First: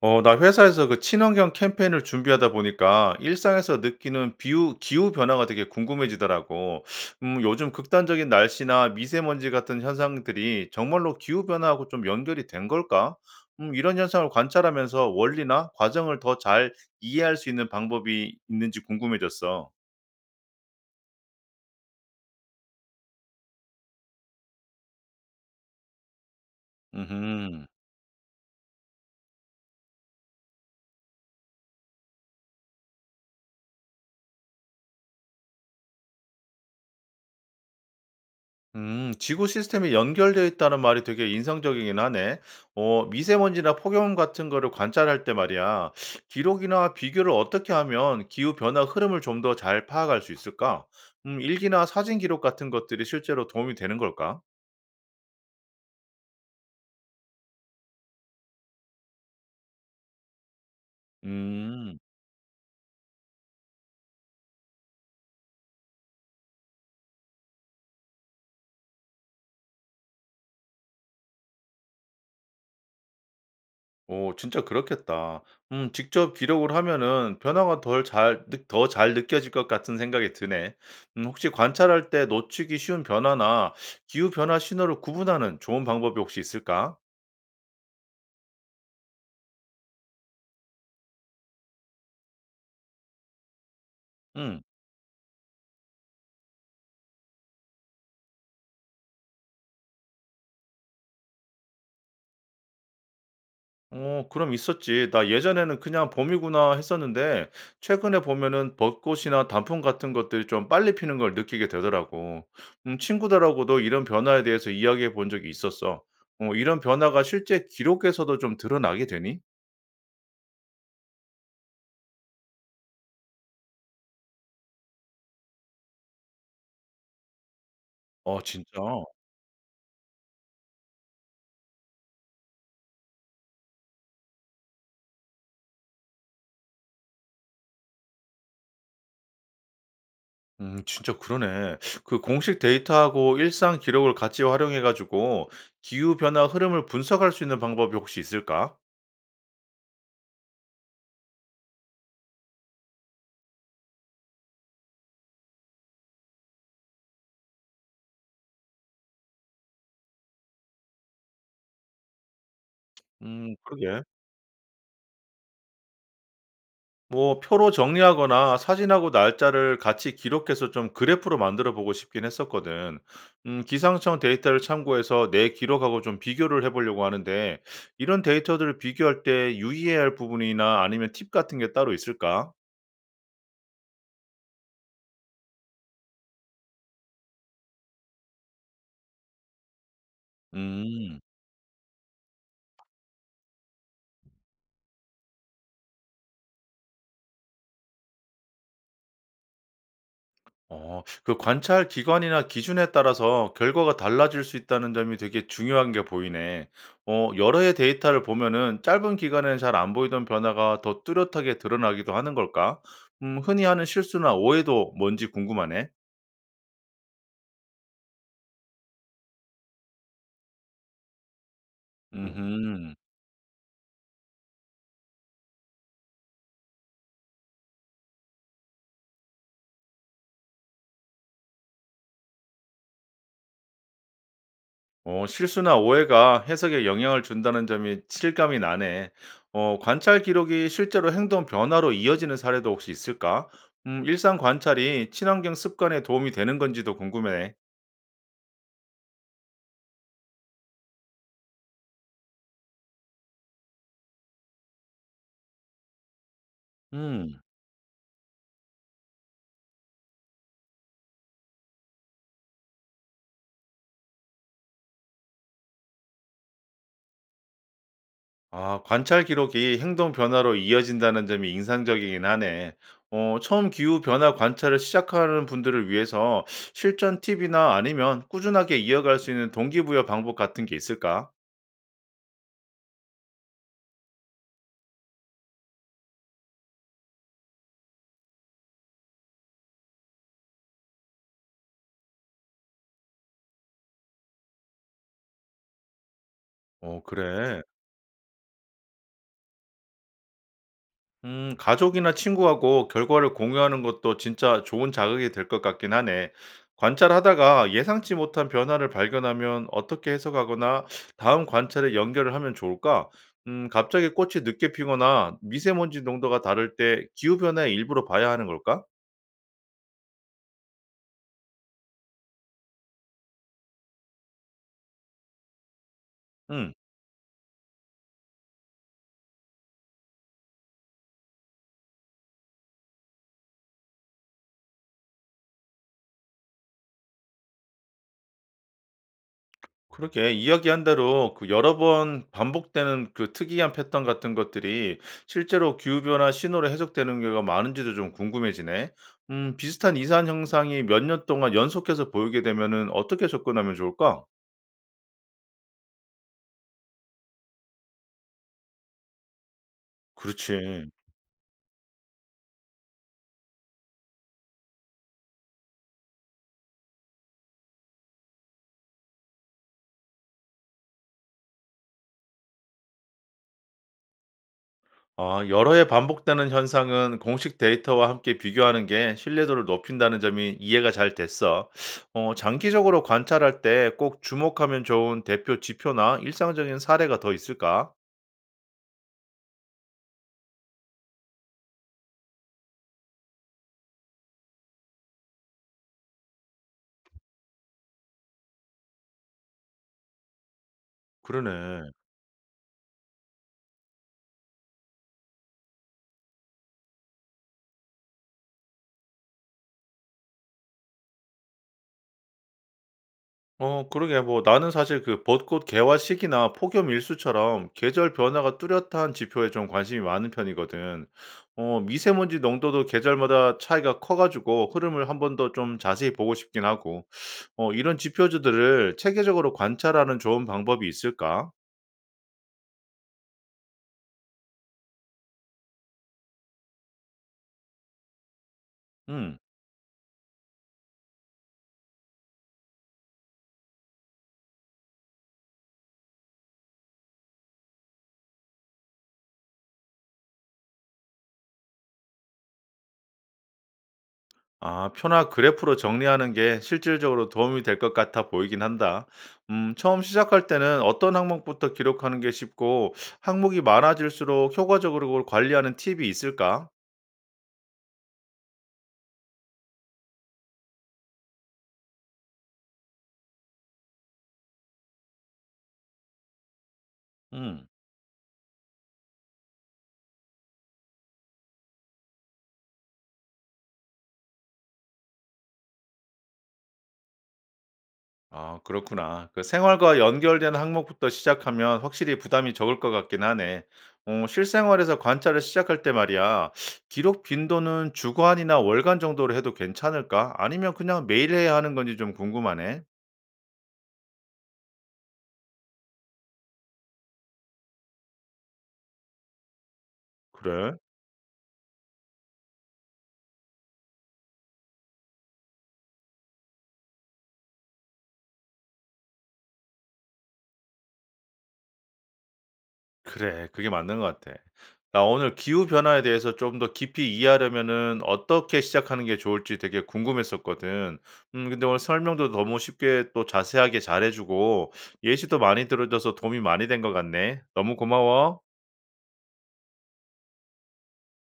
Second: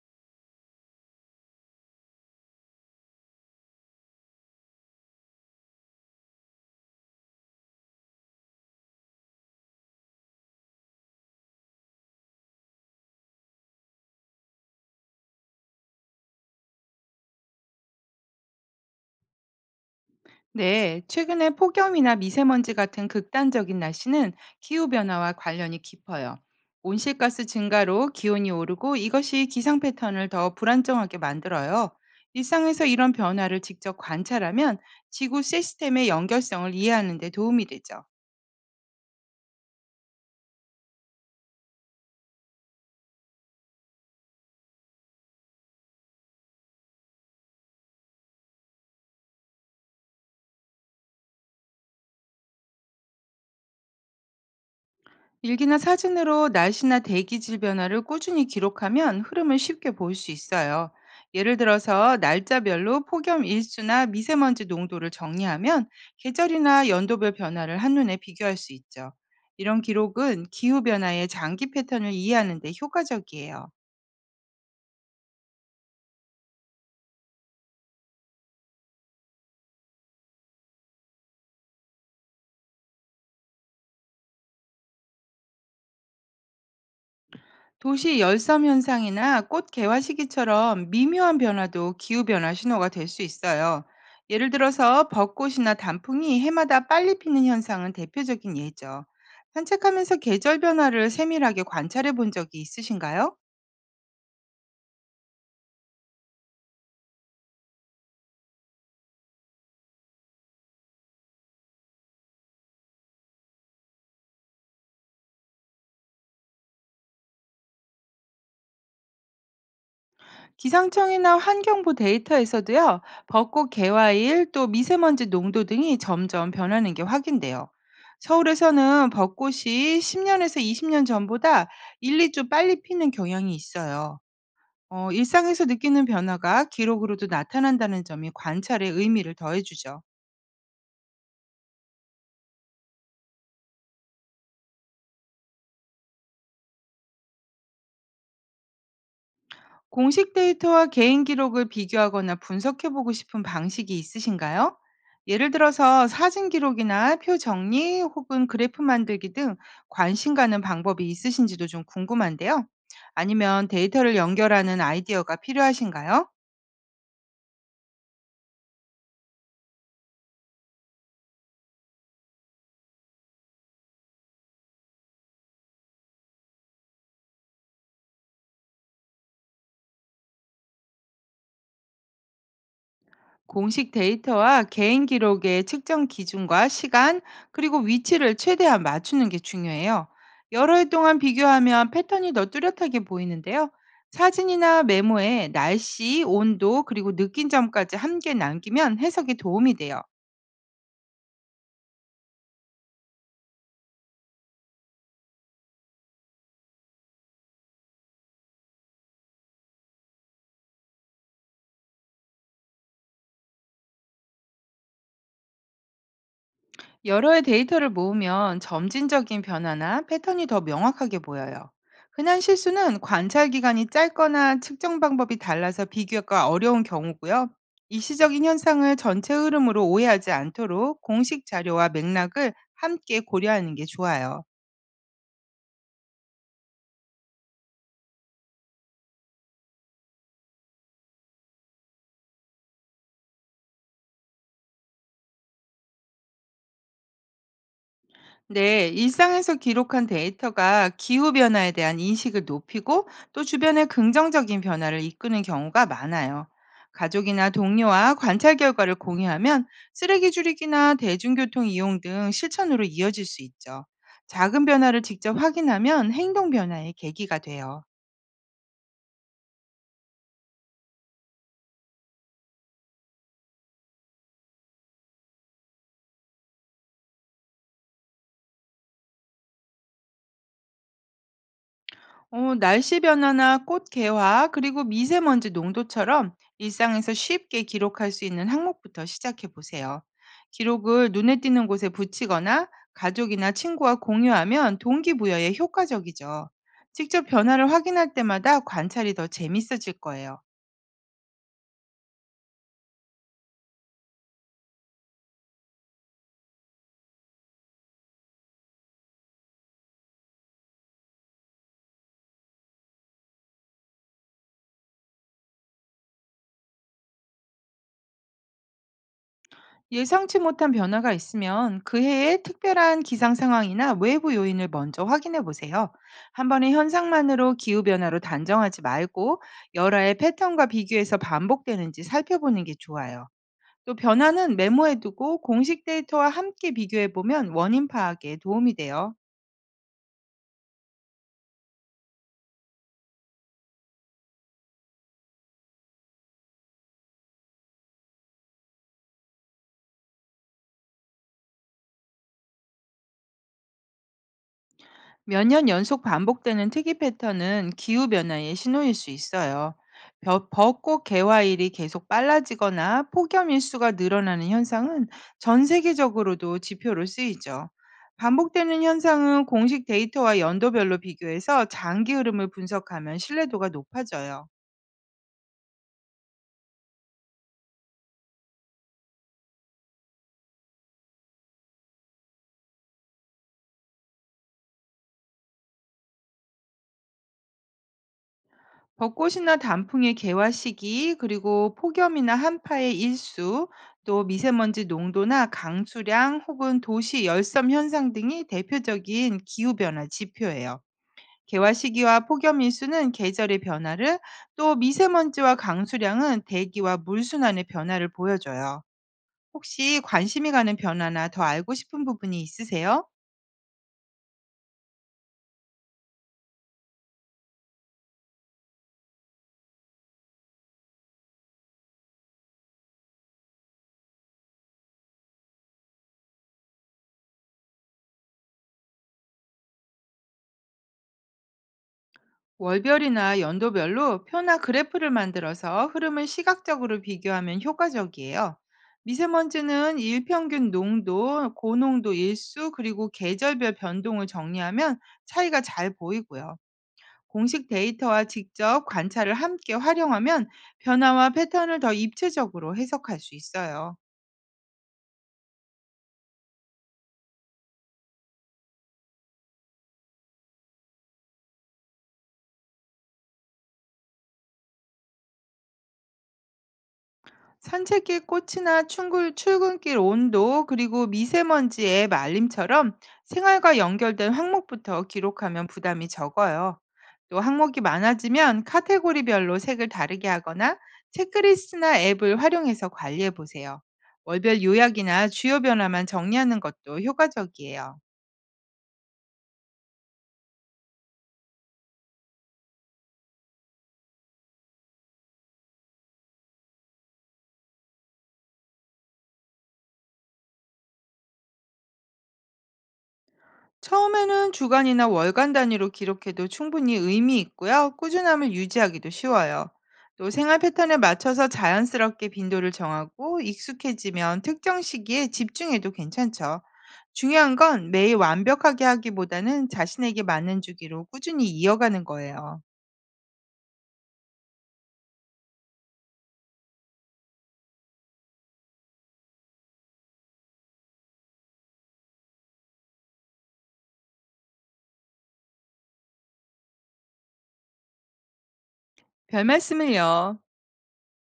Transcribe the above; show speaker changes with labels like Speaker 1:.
Speaker 1: 나 회사에서 그 친환경 캠페인을 준비하다 보니까 일상에서 느끼는 기후 변화가 되게 궁금해지더라고. 요즘 극단적인 날씨나 미세먼지 같은 현상들이 정말로 기후 변화하고 좀 연결이 된 걸까? 이런 현상을 관찰하면서 원리나 과정을 더 잘 이해할 수 있는 방법이 있는지 궁금해졌어.
Speaker 2: 네, 최근에 폭염이나 미세먼지 같은 극단적인 날씨는 기후변화와 관련이 깊어요. 온실가스
Speaker 1: 음.
Speaker 2: 증가로 기온이 오르고 이것이 기상 패턴을 더 불안정하게 만들어요. 일상에서 이런 변화를 직접 관찰하면 지구 시스템의 연결성을 이해하는 데 도움이 되죠.
Speaker 1: 지구 시스템이 연결되어 있다는 말이 되게 인상적이긴 하네. 미세먼지나 폭염 같은 거를 관찰할 때 말이야. 기록이나 비교를 어떻게 하면 기후 변화 흐름을 좀 더 잘 파악할 수 있을까? 일기나 사진 기록 같은 것들이 실제로 도움이 되는 걸까?
Speaker 2: 일기나 사진으로 날씨나 대기질 변화를 꾸준히 기록하면 흐름을 쉽게 볼 수 있어요. 예를
Speaker 1: 음,
Speaker 2: 들어서 날짜별로 폭염 일수나 미세먼지 농도를 정리하면 계절이나 연도별 변화를 한눈에 비교할 수 있죠. 이런 기록은 기후 변화의 장기 패턴을 이해하는 데 효과적이에요.
Speaker 1: 오, 진짜 그렇겠다. 직접 기록을 하면은 변화가 더 잘 느껴질 것 같은 생각이 드네. 혹시 관찰할 때 놓치기 쉬운 변화나 기후 변화 신호를 구분하는 좋은 방법이 혹시 있을까?
Speaker 2: 도시 열섬 현상이나 꽃 개화 시기처럼 미묘한 변화도 기후 변화 신호가 될 수 있어요. 예를
Speaker 1: 음.
Speaker 2: 들어서 벚꽃이나 단풍이 해마다 빨리 피는 현상은 대표적인 예죠. 산책하면서 계절 변화를 세밀하게 관찰해 본 적이 있으신가요?
Speaker 1: 어, 그럼 있었지. 나 예전에는 그냥 봄이구나 했었는데 최근에 보면은 벚꽃이나 단풍 같은 것들이 좀 빨리 피는 걸 느끼게 되더라고. 음, 친구들하고도 이런 변화에 대해서 이야기해 본 적이 있었어. 어, 이런 변화가 실제 기록에서도 좀 드러나게 되니?
Speaker 2: 기상청이나 환경부 데이터에서도요, 벚꽃 개화일 또 미세먼지 농도 등이 점점 변하는 게 확인돼요.
Speaker 1: 어, 진짜.
Speaker 2: 서울에서는 벚꽃이 10년에서 20년 전보다 1, 2주 빨리 피는 경향이 있어요. 일상에서 느끼는 변화가 기록으로도 나타난다는 점이 관찰의 의미를 더해주죠.
Speaker 1: 음, 진짜 그러네. 그 공식 데이터하고 일상 기록을 같이 활용해 가지고 기후 변화 흐름을 분석할 수 있는 방법이 혹시 있을까?
Speaker 2: 공식 데이터와 개인 기록을 비교하거나 분석해보고 싶은 방식이 있으신가요? 예를 들어서 사진 기록이나 표 정리 혹은 그래프 만들기 등 관심 가는 방법이 있으신지도 좀 궁금한데요.
Speaker 1: 음,
Speaker 2: 아니면
Speaker 1: 그러게.
Speaker 2: 데이터를 연결하는 아이디어가 필요하신가요?
Speaker 1: 뭐 표로 정리하거나 사진하고 날짜를 같이 기록해서 좀 그래프로 만들어 보고 싶긴 했었거든. 기상청 데이터를 참고해서 내 기록하고 좀 비교를 해보려고 하는데, 이런 데이터들을 비교할 때 유의해야 할 부분이나 아니면 팁 같은 게 따로 있을까?
Speaker 2: 공식 데이터와 개인 기록의 측정 기준과 시간, 그리고 위치를 최대한 맞추는 게 중요해요. 여러 해 동안
Speaker 1: 음.
Speaker 2: 비교하면 패턴이 더 뚜렷하게 보이는데요. 사진이나 메모에 날씨, 온도, 그리고 느낀 점까지 함께 남기면 해석에 도움이 돼요.
Speaker 1: 어. 그 관찰 기관이나 기준에 따라서 결과가 달라질 수 있다는 점이 되게 중요한 게 보이네. 어, 여러 해 데이터를 보면은 짧은 기간에는 잘 안 보이던 변화가 더 뚜렷하게 드러나기도 하는 걸까? 음, 흔히 하는 실수나 오해도 뭔지 궁금하네.
Speaker 2: 여러의 데이터를 모으면 점진적인 변화나 패턴이 더 명확하게 보여요. 흔한
Speaker 1: 음.
Speaker 2: 실수는 관찰 기간이 짧거나 측정 방법이 달라서 비교가 어려운 경우고요. 일시적인 현상을 전체 흐름으로 오해하지 않도록 공식 자료와 맥락을 함께 고려하는 게 좋아요.
Speaker 1: 어, 실수나 오해가 해석에 영향을 준다는 점이 실감이 나네. 어, 관찰 기록이 실제로 행동 변화로 이어지는 사례도 혹시 있을까? 음, 일상 관찰이 친환경 습관에 도움이 되는 건지도 궁금해.
Speaker 2: 네, 일상에서 기록한 데이터가 기후변화에 대한 인식을 높이고 또 주변의 긍정적인 변화를 이끄는 경우가 많아요.
Speaker 1: 음.
Speaker 2: 가족이나 동료와 관찰 결과를 공유하면 쓰레기 줄이기나 대중교통 이용 등 실천으로 이어질 수 있죠. 작은 변화를 직접 확인하면 행동 변화의 계기가 돼요.
Speaker 1: 아, 관찰 기록이 행동 변화로 이어진다는 점이 인상적이긴 하네. 처음 기후 변화 관찰을 시작하는 분들을 위해서 실전 팁이나 아니면 꾸준하게 이어갈 수 있는 동기부여 방법 같은 게 있을까?
Speaker 2: 날씨 변화나 꽃 개화, 그리고 미세먼지 농도처럼 일상에서 쉽게 기록할 수 있는 항목부터 시작해 보세요. 기록을 눈에 띄는 곳에 붙이거나 가족이나 친구와 공유하면 동기부여에 효과적이죠.
Speaker 1: 어,
Speaker 2: 직접
Speaker 1: 그래.
Speaker 2: 변화를 확인할 때마다 관찰이 더 재밌어질 거예요.
Speaker 1: 가족이나 친구하고 결과를 공유하는 것도 진짜 좋은 자극이 될 것 같긴 하네. 관찰하다가 예상치 못한 변화를 발견하면 어떻게 해석하거나 다음 관찰에 연결을 하면 좋을까? 갑자기 꽃이 늦게 피거나 미세먼지 농도가 다를 때 기후변화의 일부러 봐야 하는 걸까?
Speaker 2: 예상치 못한 변화가 있으면 그 해의 특별한 기상 상황이나 외부 요인을 먼저 확인해 보세요. 한 번의
Speaker 1: 음.
Speaker 2: 현상만으로 기후 변화로 단정하지 말고 열화의 패턴과 비교해서 반복되는지 살펴보는 게 좋아요. 또 변화는 메모해 두고 공식 데이터와 함께 비교해 보면 원인 파악에 도움이 돼요.
Speaker 1: 그러게, 이야기한 대로 그 여러 번 반복되는 그 특이한 패턴 같은 것들이 실제로 기후 변화 신호로 해석되는 경우가 많은지도 좀 궁금해지네. 비슷한 이산 현상이 몇 년 동안 연속해서 보이게 되면은 어떻게 접근하면 좋을까?
Speaker 2: 몇 년 연속 반복되는 특이 패턴은 기후변화의 신호일 수 있어요.
Speaker 1: 그렇지.
Speaker 2: 벚꽃 개화일이 계속 빨라지거나 폭염 일수가 늘어나는 현상은 전 세계적으로도 지표로 쓰이죠. 반복되는 현상은 공식 데이터와 연도별로 비교해서 장기 흐름을 분석하면 신뢰도가 높아져요.
Speaker 1: 아, 여러 해 반복되는 현상은 공식 데이터와 함께 비교하는 게 신뢰도를 높인다는 점이 이해가 잘 됐어. 어, 장기적으로 관찰할 때 꼭 주목하면 좋은 대표 지표나 일상적인 사례가 더 있을까?
Speaker 2: 벚꽃이나 단풍의 개화 시기, 그리고 폭염이나 한파의 일수, 또 미세먼지 농도나 강수량 혹은 도시 열섬 현상 등이 대표적인 기후변화 지표예요. 개화
Speaker 1: 그러네.
Speaker 2: 시기와 폭염 일수는 계절의 변화를, 또 미세먼지와 강수량은 대기와 물순환의 변화를 보여줘요. 혹시 관심이 가는 변화나 더 알고 싶은 부분이 있으세요?
Speaker 1: 어, 그러게, 뭐 나는 사실 그 벚꽃 개화 시기나 폭염 일수처럼 계절 변화가 뚜렷한 지표에 좀 관심이 많은 편이거든. 어, 미세먼지 농도도 계절마다 차이가 커 가지고 흐름을 한번 더 좀 자세히 보고 싶긴 하고. 어, 이런 지표들을 체계적으로 관찰하는 좋은 방법이 있을까?
Speaker 2: 월별이나 연도별로 표나 그래프를 만들어서 흐름을 시각적으로 비교하면 효과적이에요.
Speaker 1: 음.
Speaker 2: 미세먼지는 일평균 농도, 고농도 일수, 그리고 계절별 변동을 정리하면 차이가 잘 보이고요. 공식 데이터와 직접 관찰을 함께 활용하면 변화와 패턴을 더 입체적으로 해석할 수 있어요.
Speaker 1: 아, 표나 그래프로 정리하는 게 실질적으로 도움이 될 것 같아 보이긴 한다. 처음 시작할 때는 어떤 항목부터 기록하는 게 쉽고, 항목이 많아질수록 효과적으로 관리하는 팁이 있을까?
Speaker 2: 산책길 꽃이나 출근, 출근길 온도, 그리고 미세먼지의 말림처럼 생활과 연결된 항목부터 기록하면 부담이 적어요. 또
Speaker 1: 음,
Speaker 2: 항목이 많아지면 카테고리별로 색을 다르게 하거나 체크리스트나 앱을 활용해서 관리해 보세요. 월별 요약이나 주요 변화만 정리하는 것도 효과적이에요.
Speaker 1: 아, 그렇구나. 그 생활과 연결된 항목부터 시작하면 확실히 부담이 적을 것 같긴 하네. 어, 실생활에서 관찰을 시작할 때 말이야, 기록 빈도는 주간이나 월간 정도로 해도 괜찮을까? 아니면 그냥 매일 해야 하는 건지 좀 궁금하네.
Speaker 2: 처음에는 주간이나 월간 단위로 기록해도 충분히 의미 있고요. 꾸준함을 유지하기도 쉬워요. 또 생활
Speaker 1: 그래.
Speaker 2: 패턴에 맞춰서 자연스럽게 빈도를 정하고 익숙해지면 특정 시기에 집중해도 괜찮죠. 중요한 건 매일 완벽하게 하기보다는 자신에게 맞는 주기로 꾸준히 이어가는 거예요.
Speaker 1: 그래, 그게 맞는 것 같아. 나 오늘 기후 변화에 대해서 좀 더 깊이 이해하려면은 어떻게 시작하는 게 좋을지 되게 궁금했었거든. 음, 근데 오늘 설명도 너무 쉽게 또 자세하게 잘해 주고 예시도 많이 들어 줘서 도움이 많이 된 것 같네. 너무 고마워.
Speaker 2: 별 말씀을요.